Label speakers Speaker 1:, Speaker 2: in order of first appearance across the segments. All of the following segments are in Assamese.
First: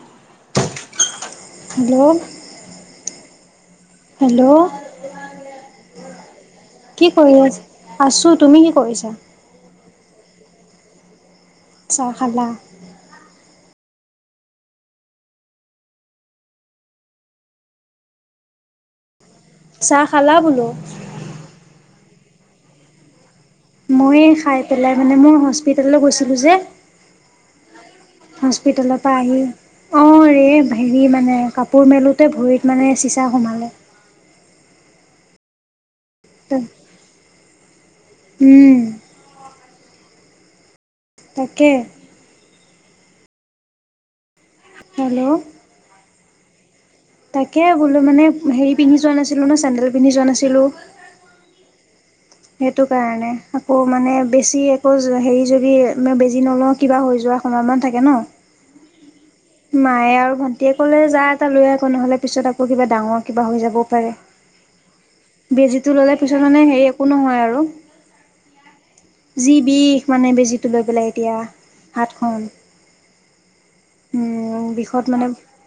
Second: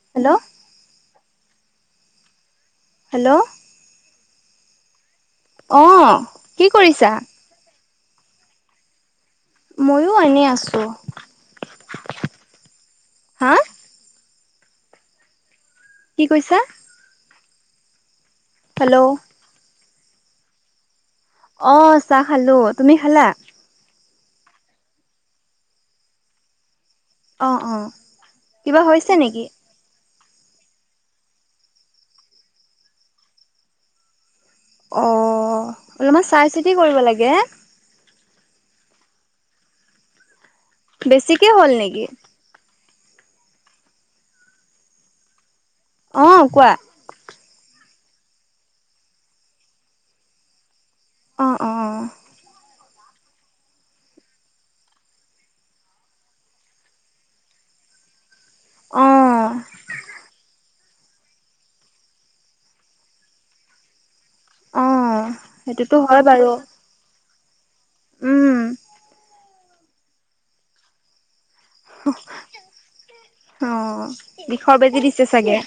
Speaker 1: হেল্ল'
Speaker 2: হে'ল্ল'
Speaker 1: হে'ল্ল'
Speaker 2: হে'ল্ল'
Speaker 1: আহ কি কৰিছা?
Speaker 2: আছো তুমি কি কৰিছা?
Speaker 1: ময়ো এনেয়ে আছোঁ
Speaker 2: চাহ খালা
Speaker 1: হা কি কৈছা হেল্ল'
Speaker 2: চাহ খালা বোলো
Speaker 1: অ চাহ খালো তুমি খালা
Speaker 2: মই খাই পেলাই মানে মোৰ হস্পিতাললৈ গৈছিলো যে
Speaker 1: অ অ কিবা
Speaker 2: হস্পিতালৰ
Speaker 1: হৈছে
Speaker 2: পৰা আহি
Speaker 1: নেকি?
Speaker 2: অ হেৰি মানে কাপোৰ মেলোতে ভৰিত মানে চিচা সোমালে
Speaker 1: অ অলপমান চাই চিতি কৰিব লাগে।
Speaker 2: উম।
Speaker 1: বেছিকে
Speaker 2: তাকে
Speaker 1: হ'ল নেকি?
Speaker 2: হেল্ল'।
Speaker 1: অঁ, কোৱা?
Speaker 2: তাকে বোলো মানে হেৰি পিন্ধি যোৱা নাছিলো ন চেন্ডেল পিন্ধি যোৱা নাছিলো।
Speaker 1: অ অ অ।
Speaker 2: সেইটো কাৰণে আকৌ মানে বেছি একো হেৰি যদি মই বেজি নলও কিবা হৈ যোৱা খত। মান থাকে ন।
Speaker 1: অঁ।
Speaker 2: মায়ে আৰু ভন্টিয়ে ক'লে যা এটা লৈ আকৌ নহ'লে পিছত আকৌ কিবা ডাঙৰ কিবা হৈ যাবও পাৰে।
Speaker 1: অ
Speaker 2: বেজীটো
Speaker 1: সেইটোতো
Speaker 2: ললে
Speaker 1: হয়
Speaker 2: পিছত
Speaker 1: বাৰু
Speaker 2: মানে হেই একো নহয় আৰু।
Speaker 1: উম
Speaker 2: জি বিষ মানে বেজিটো লৈ পেলাই এতিয়া হাতখন।
Speaker 1: অ
Speaker 2: উম
Speaker 1: বিষৰ বেজি
Speaker 2: বিষত
Speaker 1: দিছে
Speaker 2: মানে
Speaker 1: চাগে?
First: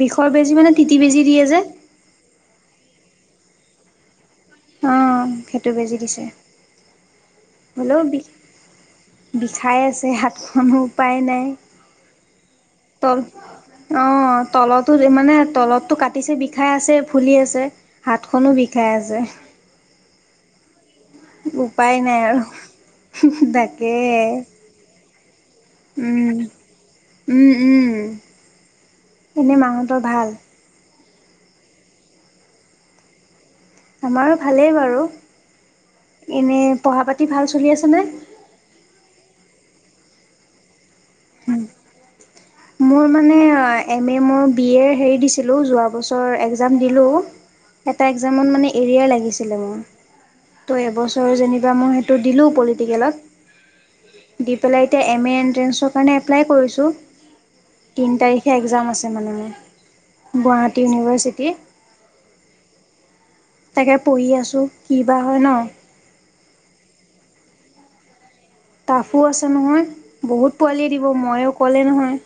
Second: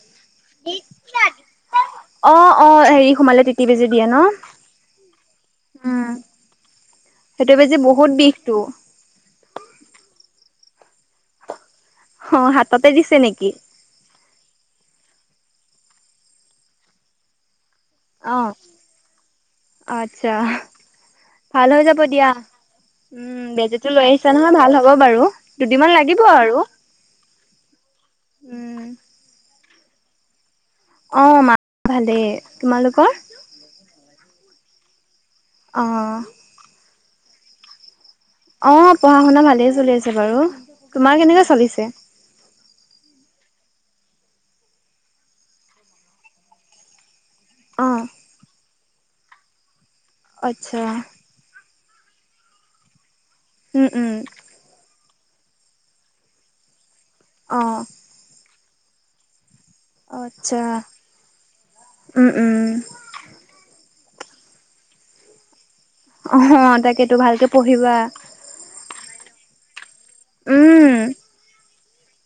Speaker 2: বিষৰ বেজি মানে তিতি বেজি দিয়ে যে।
Speaker 1: অঁ, অঁ, হেৰি সোমালে তিতি বেজী দিয়ে ন?
Speaker 2: অঁ, সেইটো বেজি
Speaker 1: উম
Speaker 2: দিছে।
Speaker 1: সেইটো বেজি
Speaker 2: হ'লেও
Speaker 1: বহুত
Speaker 2: বি
Speaker 1: বিষটো।
Speaker 2: বিষাই আছে হাতখনো উপায় নাই।
Speaker 1: অ হাততে দিছে
Speaker 2: তল
Speaker 1: নেকি?
Speaker 2: অ তলতো। মানে তলতটো কাটিছে বিষাই আছে ফুলি আছে। হাতখনো
Speaker 1: আহ
Speaker 2: বিষাই আছে
Speaker 1: আচ্ছা। ভাল হৈ
Speaker 2: উপায়
Speaker 1: যাব
Speaker 2: নাই
Speaker 1: দিয়া
Speaker 2: আৰু
Speaker 1: উম বেজীটো
Speaker 2: তাকে।
Speaker 1: লৈ আহিছা নহয় ভাল হ'ব বাৰু! দুদিনমান লাগিব
Speaker 2: উম।
Speaker 1: আৰু।
Speaker 2: উম, উম।
Speaker 1: উম
Speaker 2: এনে মা হতৰ ভাল?
Speaker 1: অ মা ভালেই, তোমালোকৰ?
Speaker 2: আমাৰো ভালেই বাৰু।
Speaker 1: অহ।
Speaker 2: পঢ়া-পাতি ভাল চলি আছেনে?
Speaker 1: অ' পঢ়া শুনা ভালেই চলি আছে বাৰু। তোমাৰ কেনেকুবা চলিছে?
Speaker 2: মোৰ মানে এম এ মই বি এৰ হেৰি দিছিলো যোৱা বছৰ একজাম দিলো।
Speaker 1: অ
Speaker 2: এটা একজামত মানে এৰিয়া লাগিছিলে মোৰ,
Speaker 1: আচ্ছা
Speaker 2: ত' এবছৰ যেনিবা মই টো দিলো পলিটিকেলত।
Speaker 1: উম, উম।
Speaker 2: দি পেলাই এতিয়া এম এ এণ্ট্ৰেন্ঞ্চৰ কাৰণে এপ্লাই কৰিছোঁ।
Speaker 1: অঁ।
Speaker 2: একজাম আছে মানে মোৰ
Speaker 1: আচ্ছা
Speaker 2: গুৱাহাটী ইউনিভাৰ্চিটি।
Speaker 1: উম উম
Speaker 2: তাকে পঢ়ি আছোঁ, কি বা হয় ন?
Speaker 1: অ' তাকেতো ভালকে পঢ়িবা।
Speaker 2: [unintelligible] আছে নহয় বহুত
Speaker 1: উম
Speaker 2: পোৱালিয়ে দিব মই অকলে নহয়।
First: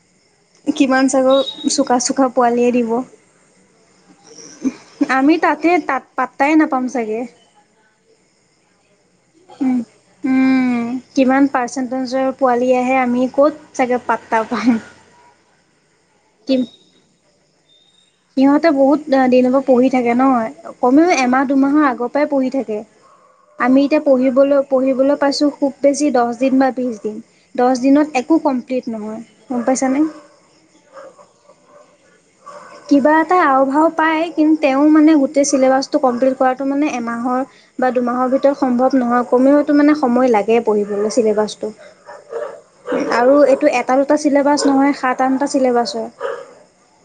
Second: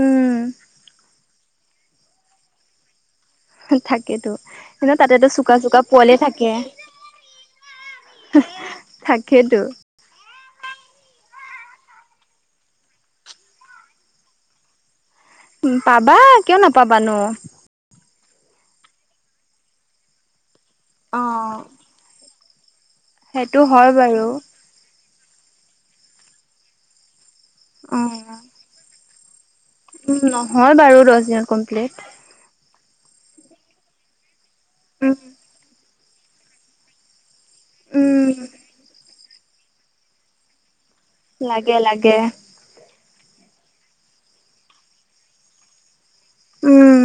Speaker 1: উম
Speaker 2: কিমান চাগৈ চোকা চোকা পোৱালিয়ে দিব।
Speaker 1: থাকেতো, এনেও তাতেতো
Speaker 2: আমি
Speaker 1: চুকা
Speaker 2: তাতে
Speaker 1: চুকা
Speaker 2: তাত
Speaker 1: পোৱালিয়ে থাকে।
Speaker 2: পাত্তাই নাপাম চাগে।
Speaker 1: তাকেইতো।
Speaker 2: উম, উম। কিমান পাৰ্চেন্টেজৰ পোৱালী আহে চাগে, আমি ক'ত পাত্তা পাম।
Speaker 1: উম, পাবা
Speaker 2: কি
Speaker 1: কিয় নাপাবানো।
Speaker 2: সিহঁতে বহুত দিন পৰা পঢ়ি থাকে নহ কমেও এমাহ দুমাহৰ আগৰ পৰাই পঢ়ি থাকে
Speaker 1: সেইটো
Speaker 2: আমি
Speaker 1: হয়
Speaker 2: এতিয়া
Speaker 1: বাৰু
Speaker 2: পঢ়িবলৈ পঢ়িবলৈ পাইছো খুব বেছি দহ দিন বা বিশ দিন দহ দিনত একো কমপ্লিট নহয় গম পাইছানে?
Speaker 1: উ নহয় বাৰু দহ দিনত কমপ্লিট
Speaker 2: কিবা এটা আও ভাৱ পাই কিন্তু তেওঁ মানে গোটেই চিলেবাছ কমপ্লিট কৰাটো মানে এমাহৰ বা
Speaker 1: উম
Speaker 2: দুমাহৰ ভিতৰত সম্ভৱ নহয় কমেও তো মানে সময় লাগে পঢ় মে চিলেবাছটো
Speaker 1: লাগে লাগে
Speaker 2: আৰু এইটো এটা দুটা চিলেবাছ নহয় সাত আনটা চিলেবাছ
Speaker 1: উম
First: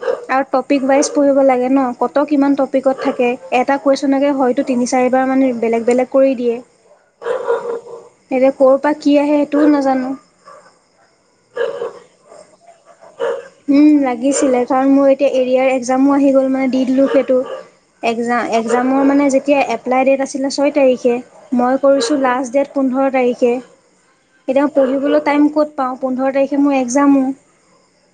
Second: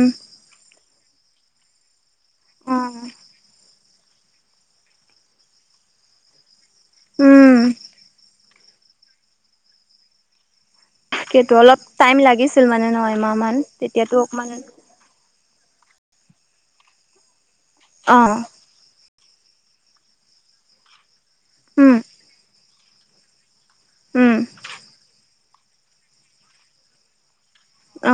Speaker 2: প ৱাইজ পঢ় লাগে ন কত কিমান টপিকত থাকে এটা কৈছ নাগে হয়তো তিনি চাৰিবাৰ মানে বেলেগ বেলেগ কৰি দিয়ে।
Speaker 1: উম,
Speaker 2: এতিয়া কৰ'ৰ পৰা কি আহে সেইটোও নাজানো।
Speaker 1: কিন্তু অলপ টাইম লাগিছিল মানে এমাহ মান
Speaker 2: উম,
Speaker 1: তেতিয়াতো অকমান,
Speaker 2: লাগিছিলে কাৰণ মোৰ এতিয়া এৰিয়াৰ এক্সামো আহিলে
Speaker 1: অ
Speaker 2: সেইটোৰ মানে যেতিয়া এপ্লাই ডেট আছিলে ছয় তাৰিখে মই
Speaker 1: উম
Speaker 2: কৰিছোঁ লাষ্ট ডেট পোন্ধৰ তাৰিখে।
Speaker 1: উম
Speaker 2: এতিয়া মই পঢ়িবলৈ টাইম ক'ত পাওঁ পোন্ধৰ তাৰিখে মোৰ এক্জামো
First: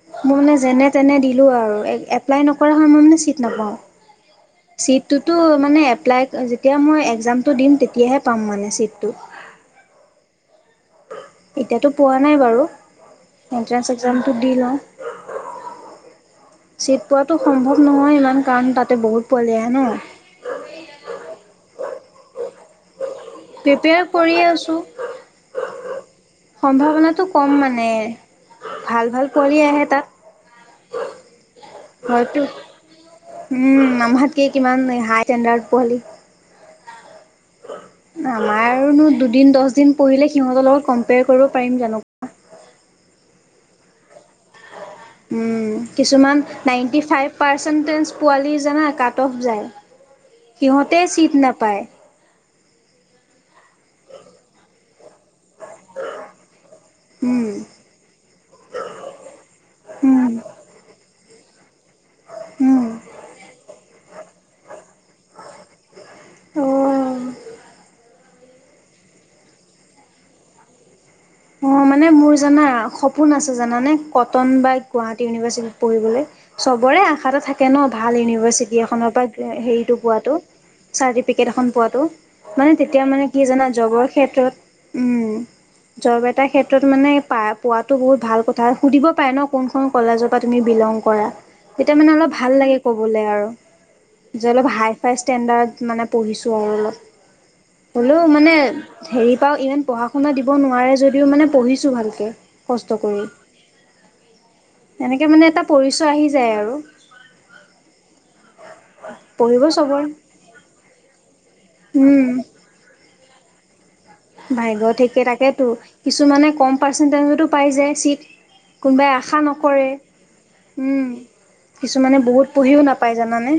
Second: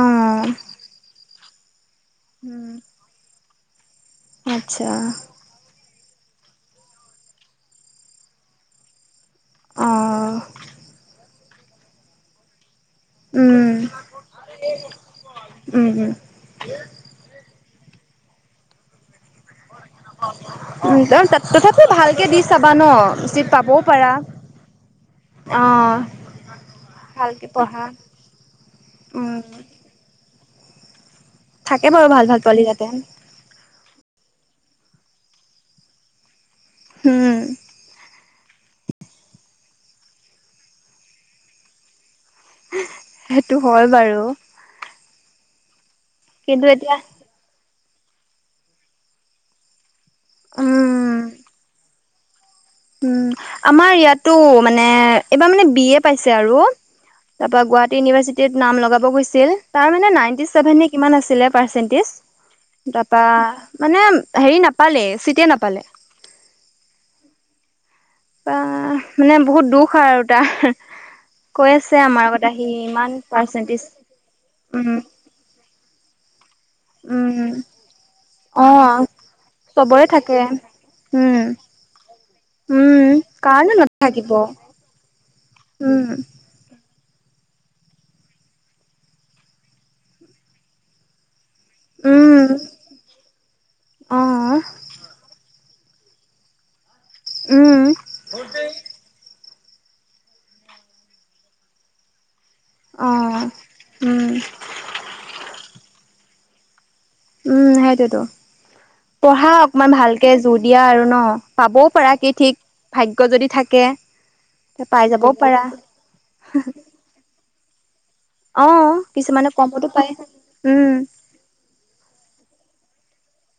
Speaker 1: অ
Speaker 2: মই মানে যেনে তেনে দিলোঁ আৰু এপ্লাই
Speaker 1: উম
Speaker 2: নকৰা হয় মই মানে চিট নাপাওঁ
Speaker 1: আচ্ছা
Speaker 2: চিটটোতো মানে এপ্লাই যেতিয়া মই এক্জামটো দিম তেতিয়াহে পাম মানে ছিটটো
Speaker 1: অ
Speaker 2: এতিয়াতো পোৱা নাই বাৰু এন্ট্ৰেন্স এক্সামটো দি লওঁ
Speaker 1: উম উম
Speaker 2: চিট পোৱাাতটো সম্ভৱ নহয় ইমান কাৰণ তাতে বহুত পোৱালি হে ন।
Speaker 1: উম, ত তথাপি ভালকে দি চাব ন চিত পাবও
Speaker 2: প্ৰিপেয়াৰ
Speaker 1: পাৰা।
Speaker 2: কৰি
Speaker 1: অহ,
Speaker 2: সম্ভাৱনাতটো কম মানে ভাল-ভাল
Speaker 1: উম
Speaker 2: পোৱালি আহে তাত।
Speaker 1: থাকে বাৰু ভাল ভাল
Speaker 2: হয়তো,
Speaker 1: পোৱালি তাতে
Speaker 2: উম, আম কি কিমান হাই ষ্টেণ্ডাৰ্ড পোৱালি।
Speaker 1: উম,
Speaker 2: আমাৰনো দুদিন দহ দিন পঢ়িলে সিহঁতৰ লগত কম্পেয়াৰ কৰিব পাৰিম জানো। হয় [unintelligible]
Speaker 1: সেইটো হয় বাৰু।
Speaker 2: কিছুমান
Speaker 1: কিন্তু এতিয়া
Speaker 2: নাইণ্টি ফাইভ পাৰ্চেণ্টেজ পোৱালি জানা কাট অফ যায়। সিহঁতে
Speaker 1: উম
Speaker 2: চিট নাপায়।
Speaker 1: উম, আমাৰ ইয়াতো মানে এইবাৰ মানে বি এ পাইছে আৰু।
Speaker 2: উম
Speaker 1: তাৰ গুৱাহাটী ইউনিভাৰ্চিট নাম লগাব গৈছিল তাৰ মে
Speaker 2: উম
Speaker 1: নিভে কিমান আচিল।
Speaker 2: উম
Speaker 1: মানে হেৰি নাপালে চিতেই নাপালে।
Speaker 2: অ',
Speaker 1: বা মানে বহুত দুখ আৰু আৰু তাৰ।
Speaker 2: অ,
Speaker 1: কৈ আছে
Speaker 2: মানে
Speaker 1: আমাৰ
Speaker 2: মোৰ
Speaker 1: আগত আহি
Speaker 2: জানা
Speaker 1: ইমান
Speaker 2: সপোন আছে
Speaker 1: পাৰ্চেন্টেজ
Speaker 2: জানে কটন বা
Speaker 1: উম
Speaker 2: গুৱাহাটী ইউনিভাৰ্চিটিত পঢ়িবলে। চবৰে আশা
Speaker 1: উম
Speaker 2: থাকে ন ভাল এন
Speaker 1: অ
Speaker 2: ইভাৰ্চিটি এনৰ পৰা হেৰিটো
Speaker 1: চবৰে
Speaker 2: পোৱটো
Speaker 1: থাকে
Speaker 2: চাৰ্টিফিকেট
Speaker 1: উম
Speaker 2: এ পোৱটো। মানে তেতিয়া
Speaker 1: উম
Speaker 2: মানে কি জানা
Speaker 1: কাৰণো
Speaker 2: জগৰ
Speaker 1: নাথাকিব
Speaker 2: ক্ষেত্ৰত উম,
Speaker 1: উম
Speaker 2: জব এটাৰ ক্ষেত্ৰত। মানে প পোৱাতো বহুত ভাল কথা সুধিব পাৰে ন কোনখন কলেজৰ পৰা তুমি বিলং কৰা। তেতিয়া মানে অলপ
Speaker 1: উম
Speaker 2: ভাল লাগে কবলৈ আৰু
Speaker 1: অ
Speaker 2: যে অলপ হাই ফাই ষ্টেণ্ডাৰড। মানে পঢ়িছো আৰু অলপ
Speaker 1: উম
Speaker 2: হ'লেও মানে হেৰি পাও ইমান পঢ়া শুনা দিব নোৱাৰো। মাৰে যদিও মানে পঢ়িছোঁ ভালকে। কষ্ট
Speaker 1: অ
Speaker 2: কৰি
Speaker 1: উম
Speaker 2: এনেকে মানে এটা পৰিচয় আহি যায় আৰু।
Speaker 1: উম, সেইটোৱেটো। পঢ়া
Speaker 2: পঢ়িব
Speaker 1: অকমান
Speaker 2: চবৰে।
Speaker 1: ভালকে জোৰ দিয়া আৰু ন পাবও পাৰা
Speaker 2: উম
Speaker 1: কি ঠিক ভাগ, যদি থাকে।
Speaker 2: ভাইৰ
Speaker 1: পাই
Speaker 2: ঠিকে
Speaker 1: যাবও পাৰা
Speaker 2: তাকেতো কিছুমানানে কম পাৰ্চেন্টেজতো পাই যায় চিট।
Speaker 1: অ
Speaker 2: কোনোবাই আশা
Speaker 1: কিছুমানে
Speaker 2: নকৰে
Speaker 1: কমতো পায়
Speaker 2: উম, কিছুমানে বহুত পঢ়িও নাপ। পাই জানানে।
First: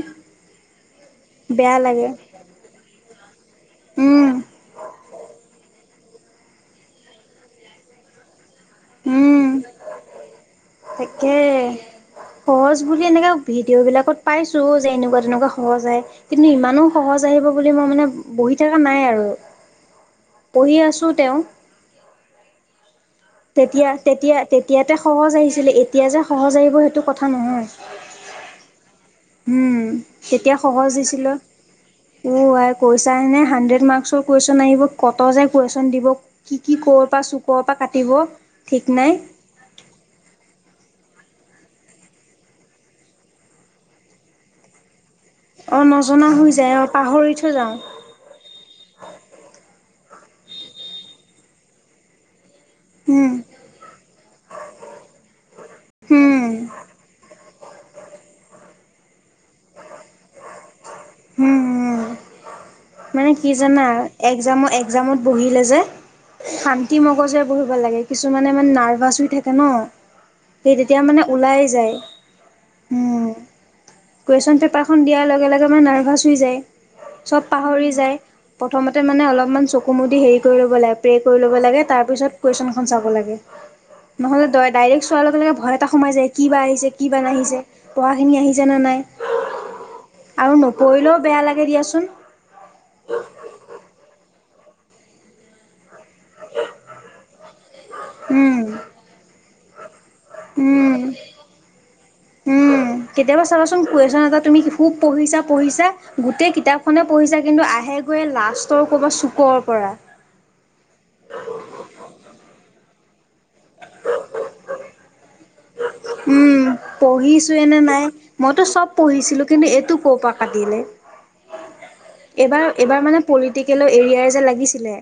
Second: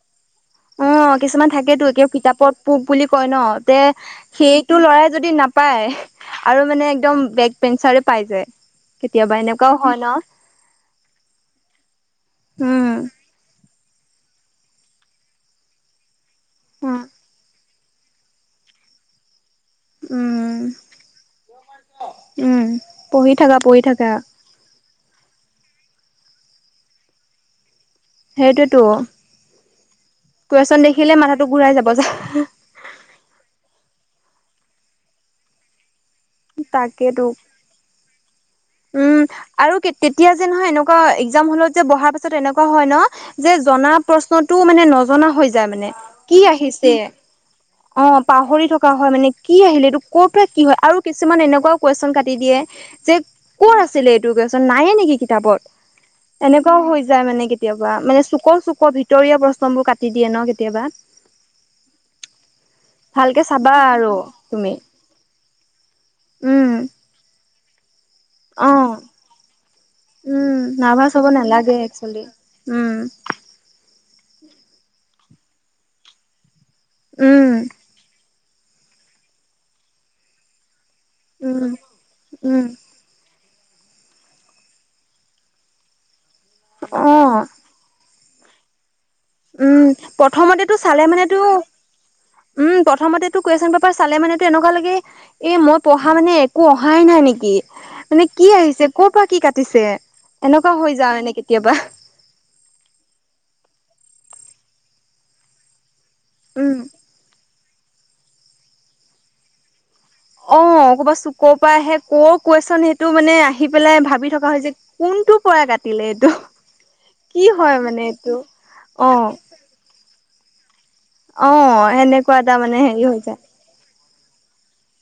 Speaker 1: অ, কিছুমান
Speaker 2: বেয়া
Speaker 1: থাকেতো এতিয়া
Speaker 2: লাগে
Speaker 1: কিতাপত পুক বুলি কয় ন তে
Speaker 2: উম
Speaker 1: সেইটো লৰাই যদি ন। পাই আৰু মানে একদম বেক পেঞ্চাৰ পাই যায়। কেতিয়াবা
Speaker 2: উম,
Speaker 1: এনেকুৱাও হয় ন
Speaker 2: তাকে সহজ
Speaker 1: উম
Speaker 2: বুলি এনেকে ভিত ভিডিঅ' বিলাকত পাইছো যে এনেকুৱা তেনেকুৱা সহজ আহে, কিন্তু ইমানো
Speaker 1: উম
Speaker 2: সহজ আহিব বুলি মই মানে বহি থকা নাই আৰু।
Speaker 1: উম
Speaker 2: পঢ়ি আছোঁ তেওঁ।
Speaker 1: উম পঢ়ি থাকা পঢ়ি
Speaker 2: তেতিয়া
Speaker 1: থাকা
Speaker 2: তেতিয়া তেতিয়াতে সহজ আহিছিলে এতিয়া যে সহজ আহিব সেইটো কথা নহয়।
Speaker 1: সেইটোতো।
Speaker 2: উম, তেতিয়া সহজ দিছিলে,
Speaker 1: ঘূৰাই যাব যা
Speaker 2: অ' আই কৈছাহেনে হাণ্ড্ৰেড মাৰ্কস ৰ কুৱেশ্যন আহিব কত যে কুৱেশ্যন দিব কি কি কৰ' পৰা
Speaker 1: তাকেতো
Speaker 2: চুকৰ পৰা কাটিব ঠিক নাই।
Speaker 1: উম, আৰু তেতিয়া যে নহয় এনেকুৱা হ যে বহাৰ পিছত এনেকুৱা হয় ন যে জনা প্ৰশ্নতটো মানে জনা হৈ যায়
Speaker 2: অ
Speaker 1: মানে
Speaker 2: নজনা
Speaker 1: কি
Speaker 2: হৈ যায় অ
Speaker 1: আহিছে।
Speaker 2: পাহৰি থৈ যাওঁ
Speaker 1: অ, পাহৰি থকা হয় মানে কি আহিলে এইটোক। ক'ৰ পৰা কি হয় আৰু কিছুমান এনেকুৱাও কুৱেশ্যন কাটি দিয়ে।
Speaker 2: উম।
Speaker 1: ক'ৰ আছিলে এইটো কোৱেশ্যন নায়ে নেকি কিতাপত।
Speaker 2: উম
Speaker 1: এনেকুৱাও হৈ যায় মে মানে কেতিয়াবা মানে চুকৰ চুকৰ ভিতৰীয়া প্ৰশ্ন বোৰ কাটি দিয়ে ন কেতিয়াবা?
Speaker 2: উম, উম। মানে
Speaker 1: ভালকে
Speaker 2: কি
Speaker 1: চাবা
Speaker 2: জানা
Speaker 1: আৰু
Speaker 2: এক্সামত
Speaker 1: তুমি
Speaker 2: এক্সামত বহি আছিলেযে
Speaker 1: উম
Speaker 2: শান্তি মগজৰে বহিব লাগে, কিছুমানে মানে
Speaker 1: অ
Speaker 2: নাৰ্ভাচ হৈ থাকে ন।
Speaker 1: উম
Speaker 2: সেই তেতিয়া
Speaker 1: নাৰ্ভাছ
Speaker 2: মানে
Speaker 1: হ'ব
Speaker 2: ওলাই
Speaker 1: নালাগে
Speaker 2: যায়।
Speaker 1: একচুৱেলি উম
Speaker 2: কুৱেশ্যন পেপাৰখন দিয়াৰ লগে লগে মানে নাৰ্ভাছ হৈ যায়, চব
Speaker 1: উম
Speaker 2: পাহৰি যায়। প্ৰথমতে মানে অলপমান চকু মুদি হেৰি কৰি ল'ব লাগে প্ৰে কৰি ল'ব
Speaker 1: উম
Speaker 2: লাগে, তাৰপিছত
Speaker 1: উম
Speaker 2: কুৱেশ্যনখন চাব লাগে। নহ'লে ড ডাইৰেক্ট চোৱাৰ লগে লগে ভয় এটা সোম যায় কি বা আহিছে
Speaker 1: অ
Speaker 2: কিবা নাহিছে, পঢ়া খিনি আহিছেনে নাই
Speaker 1: উম,
Speaker 2: আৰু
Speaker 1: প্ৰথমতেটো চালে
Speaker 2: নপঢ়িলেও
Speaker 1: মানে তো
Speaker 2: বেয়া
Speaker 1: উম,
Speaker 2: লাগে দিয়াচোন
Speaker 1: প্ৰথমতেতো কুৱেশ্যন পেপাৰ চালে মানেটো এনেকুৱা লাগে এ মই পঢ়া মানে একো অহাই নাই নেকি? মানে কি
Speaker 2: উম
Speaker 1: আহিছে ক'ৰ পৰা কি কাটিছে এনেকুৱা হৈ
Speaker 2: উম,
Speaker 1: যাওঁ মানে কেতিয়াবা
Speaker 2: উম কেতিয়াবা চাবচোন কোৱেশ্যন এটাত তুমি খুব পঢ়িছা পঢ়িছা গোটই কিতাপ
Speaker 1: উম
Speaker 2: খনে পঢ়িছা কিন্তু আহে গৈয়ে লাষ্টৰ ক'ৰবাৰ চুকৰ পৰা।
Speaker 1: অ' ক'বাত চুকৰ পৰা আহে ক'ৰ কুৱেশ্যন সেইটো মানে আহি পেলাই ভাবি থকা হয় যে কোন টো পৰা কাটিলে এইটো? কি
Speaker 2: পঢ়িছো
Speaker 1: হয়
Speaker 2: নে
Speaker 1: মানে
Speaker 2: নাই
Speaker 1: এইটো
Speaker 2: মইতো চব
Speaker 1: অ
Speaker 2: পঢ়িছিলো, কিন্তু এইটো ক'ৰ পৰা কাটিলে?
Speaker 1: অ সেনেকুৱা এটা
Speaker 2: এইবাৰ এইবাৰ
Speaker 1: হেৰি হৈ
Speaker 2: মানে
Speaker 1: যায়
Speaker 2: পলিটিকেল এৰিয়াৰ যে লাগিছিলে,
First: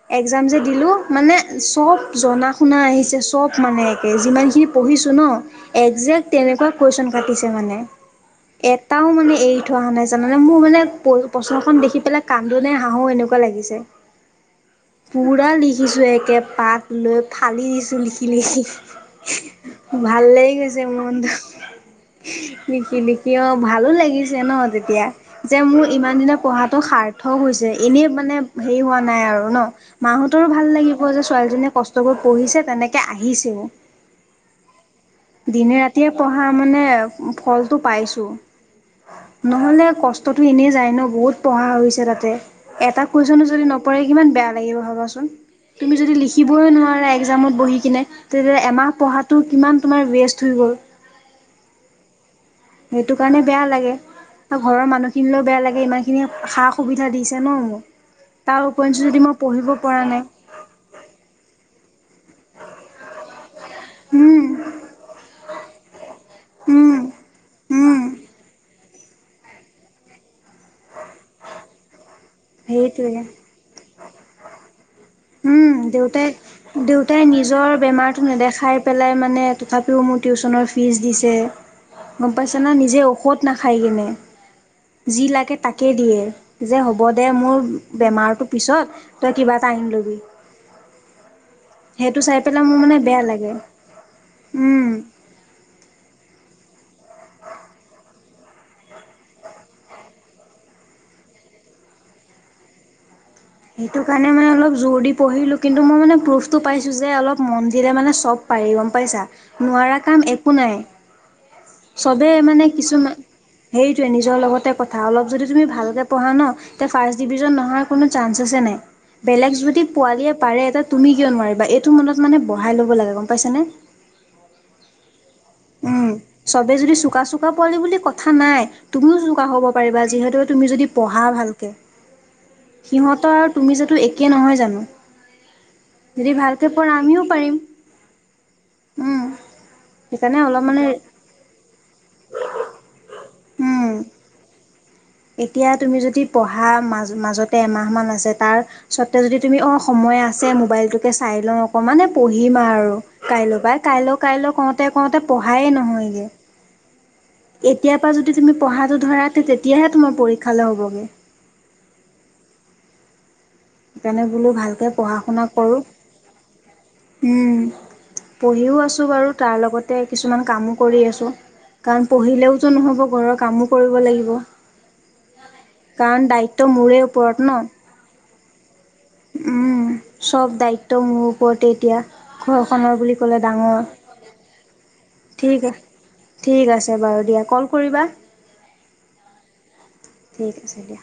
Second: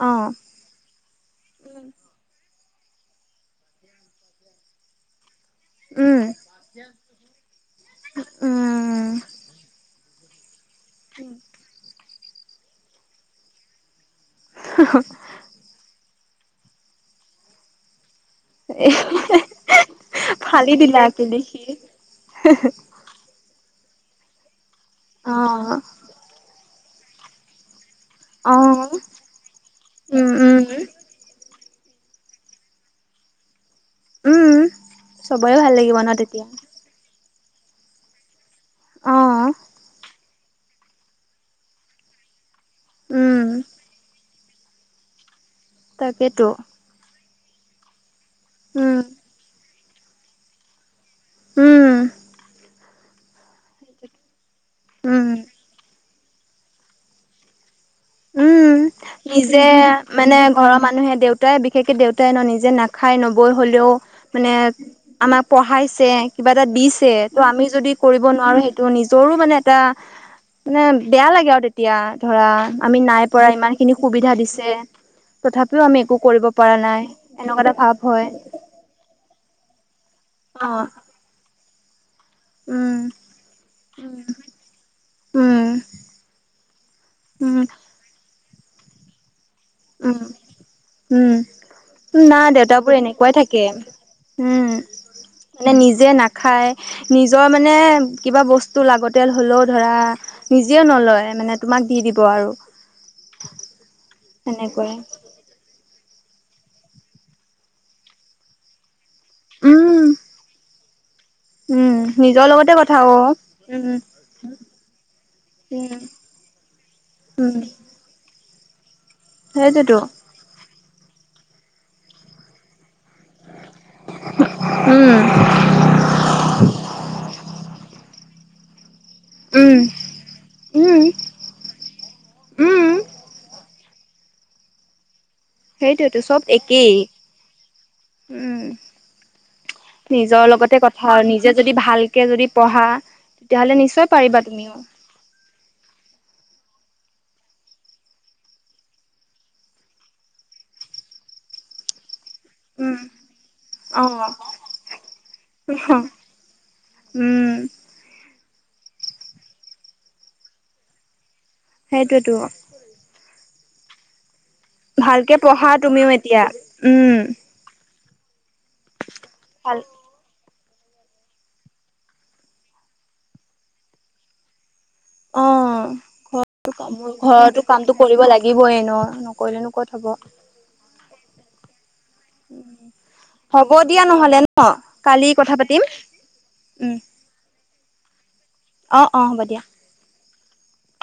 Speaker 1: অ
Speaker 2: এক্সাম যে দিলোঁ মানে চব জনা শুনা আহিছে চব মানে একে যিমান খিনি পঢ়িছো ন।
Speaker 1: উম
Speaker 2: একজেক্ট তেনেকুৱা কুৱেশ্যন কাটিছে মানে এটাও
Speaker 1: উম
Speaker 2: মানে এৰি থৈ অহা নাই। জানানে মোৰ মানে প্ৰশ্নখন দেখি পেলাই কান্দো নে হাঁহো এনেকুৱা লাগিছে। পুৰা লিখিছো, একে পাত লৈ ফালি দিছো লিখি। লিখি লিখি।
Speaker 1: এ
Speaker 2: ভাল লাগি
Speaker 1: ফালি
Speaker 2: গৈছে
Speaker 1: দিলে আকি
Speaker 2: মনটো
Speaker 1: দেখি
Speaker 2: লিখি লিখি অহ। ভালো লাগিছে ন তেতিয়া,
Speaker 1: অ
Speaker 2: যে মোৰ ইমান দিনে পঢ়াতো সাৰ্থক হৈছে। এনেই মানে
Speaker 1: অ
Speaker 2: হেৰি হোৱা নাই আৰু ন, মা
Speaker 1: উম
Speaker 2: হঁতৰো
Speaker 1: উম
Speaker 2: ভাল লাগিব যে ছোৱালীজনীয়ে কষ্ট কৰি পঢ়িছে তেনেকে আহিছেও।
Speaker 1: উম। চবৰে ভাল
Speaker 2: দিনে
Speaker 1: লাগিব ন
Speaker 2: ৰাতিয়ে পঢ়া
Speaker 1: তেতিয়া
Speaker 2: মানে ফলটো পাইছো,
Speaker 1: অ
Speaker 2: নহ'লে তো এনেই যায় ন, বহুত পঢ়া হৈছে তাতে, এটা
Speaker 1: উম
Speaker 2: কুৱেশচনো যদি নপৰে কিমান বেয়া লাগিব ভাবাচোন, তুমি যদি
Speaker 1: তাকেতো
Speaker 2: লিখিবই নোৱাৰা একজামত বহি কিনে। তেতিয়া এমাহ
Speaker 1: উম
Speaker 2: পঢ়াটো কিমান তোমাৰ ৱেষ্ট হৈ গ'ল।
Speaker 1: উম।
Speaker 2: সেইটো কাৰণে বেয়া লাগে আৰু ঘৰৰ মানুহ
Speaker 1: উম
Speaker 2: খিনিলেও বেয়া লাগে ইমান খিনিয়ে সা-সুবিধা দিছে ন। তাৰ
Speaker 1: উম
Speaker 2: উপৰিঞ্চি যদি মই পঢ়িব
Speaker 1: নিজেই
Speaker 2: পৰা নাই
Speaker 1: মানে ঘৰৰ মানুহে দেউতাই বিশেষকে দেউতাই ন নিজে নাক খাই নবৈ হ'লেও
Speaker 2: উম
Speaker 1: মানে আমাক পঢ়াইছে। কিবা এটা
Speaker 2: উম।
Speaker 1: দিছে, ত' আমি যদি
Speaker 2: উম
Speaker 1: কৰিব নোৱাৰো সেই ত নিজৰো মানে এটা মানে বেয়া লাগে আৰু তেতিয়া ধৰা। আমি
Speaker 2: সেইটোৱে
Speaker 1: নাই পৰা, ইমান খিনি সুবিধা দিছে।
Speaker 2: উম,
Speaker 1: তথাপিও আমি একো
Speaker 2: দেউতাই
Speaker 1: কৰিব পৰা নাই
Speaker 2: দেউতাই
Speaker 1: এনেকুৱা এটা
Speaker 2: নিজৰ
Speaker 1: ভাৱ
Speaker 2: বেমাৰটো
Speaker 1: হয়
Speaker 2: নেদেখাই পেলাই মানে তথাপিও মোৰ
Speaker 1: অ
Speaker 2: টিউশচনৰ ফিজ দিছে গ'ম পাইছা নে নিজে
Speaker 1: উম
Speaker 2: ঔষধ নাখাই কিনে। যি লাগে
Speaker 1: উম
Speaker 2: তাকেই দিয়ে যে হ
Speaker 1: উম
Speaker 2: মোৰ বেমাৰটো পিছত, তই কিবা এটা আনি ল'বি। সেইটো চাই
Speaker 1: নাই
Speaker 2: পেলাই মোৰ
Speaker 1: দেউতাবোৰ
Speaker 2: মানে বেয়া
Speaker 1: এনেকুৱাই
Speaker 2: লাগে
Speaker 1: থাকে। উম। মানে নিজে নাখায় নিজৰ মানে কিবা বস্তু লাগতিয়াল হ'লেও ধৰা নিজেই নলয় মানে তোমাৰ দি দিব আৰু
Speaker 2: সেইটো কাৰণে মানে অলপ
Speaker 1: সেনেকুৱাই
Speaker 2: জোৰ দি পঢ়িলো, কিন্তু মই মানে প্ৰ টো পাইছো যে অলপ মন দিলে মানে চব পাৰি গম পাইছা, নোৱাৰা
Speaker 1: উম
Speaker 2: কাম একো নাই।
Speaker 1: উম
Speaker 2: চবেই
Speaker 1: নিজৰ
Speaker 2: মানে,
Speaker 1: লগতে কথা
Speaker 2: কিছুমান।
Speaker 1: অ উম
Speaker 2: সেইটোৱেই নিজৰ লগতে কথা, অলপ যদি তুমি
Speaker 1: উম
Speaker 2: ভালকে পঢ়া ন, তেতিয়া ফাৰ্ষ্ট ডিভিজন
Speaker 1: উম
Speaker 2: নহাৰ কোনো চান্সে নাই বেলেগ যদি
Speaker 1: সেইটোতো
Speaker 2: পোৱালিয়ে পাৰে তুমি কিয় নোৱাৰিবা, এইটো মনত মানে বহাই ল'ব লাগে। গম পাইছানে।
Speaker 1: উম।
Speaker 2: উম, চবেই যদি চোকা চোকা পোৱালি বুলি কথা নাই। তুমিও চোকা হ'ব
Speaker 1: উম,
Speaker 2: পাৰিবা, যিহেতু তুমি যদি
Speaker 1: উম,
Speaker 2: পঢ়া ভালকে।
Speaker 1: উম,
Speaker 2: সিহঁতৰ আৰু তুমি যাতো একেই নহয় জানো।
Speaker 1: সেইটোৱেইতো
Speaker 2: যদি
Speaker 1: চব
Speaker 2: ভালকে
Speaker 1: একেই,
Speaker 2: পঢ়া আমিও পাৰিম
Speaker 1: উম।
Speaker 2: উম। সেইকাৰণে
Speaker 1: নিজৰ
Speaker 2: অলপ
Speaker 1: লগতে
Speaker 2: মানে
Speaker 1: কথা আৰু, নিজে যদি ভালকৈ যদি পঢ়া তেতিয়াহ'লে
Speaker 2: উম।
Speaker 1: নিশ্চয় পাৰিবা তুমিও।
Speaker 2: এতিয়া তুমি যদি পঢ়া মাজ মাজতে এমাহ মান আছে, তাৰ স্বত্বেও যদি তুমি অ সম সময় আছে মোবাইলটোকে চাই লওঁ অকণমানে পঢ়িম আৰু
Speaker 1: উম,
Speaker 2: কাইল পাই কাইলো
Speaker 1: অ',
Speaker 2: কাইলো কওঁতে কওঁতে পঢ়ায়েই নহয়গে।
Speaker 1: উম,
Speaker 2: এতিয়াৰ পৰা যদি তুমি পঢ়াটো ধৰা, তেতিয়াহে তোমাৰ পৰীক্ষালে হ'বগে।
Speaker 1: সেইটোৱেতো।
Speaker 2: সেইকাৰণে বোলো ভালকৈ পঢ়া শুনা
Speaker 1: পঢ়া
Speaker 2: কৰোঁ,
Speaker 1: তুমিও এতিয়া
Speaker 2: উম। পঢ়িও আছো বাৰু, তাৰ
Speaker 1: ভাল
Speaker 2: লগতে কিছুমান কামো কৰি আছোঁ, কাৰণ পঢ়িলেওতো নহ'ব ঘৰৰ কামো কৰিব লাগিব।
Speaker 1: অ',
Speaker 2: কাৰণ দায়িত্ব
Speaker 1: ঘৰতো কাম
Speaker 2: মোৰে ওপৰত ন।
Speaker 1: ঘৰতো কামটো কৰিব লাগিবই ন নকৰিলেনো ক'ত
Speaker 2: উম
Speaker 1: হ'ব।
Speaker 2: চব দায়িত্ব মোৰ ওপৰতেই। ঘৰখনৰ বুলি ক'লে
Speaker 1: হ'ব
Speaker 2: ডাঙৰ
Speaker 1: দিয়া নহ'লে ন কালি কথা
Speaker 2: ঠিকে
Speaker 1: পাতিম
Speaker 2: ঠিক আছে বাৰু দিয়া কল কৰিবা
Speaker 1: অঁ অঁ হ'ব দিয়া
Speaker 2: ঠিক আছে দিয়া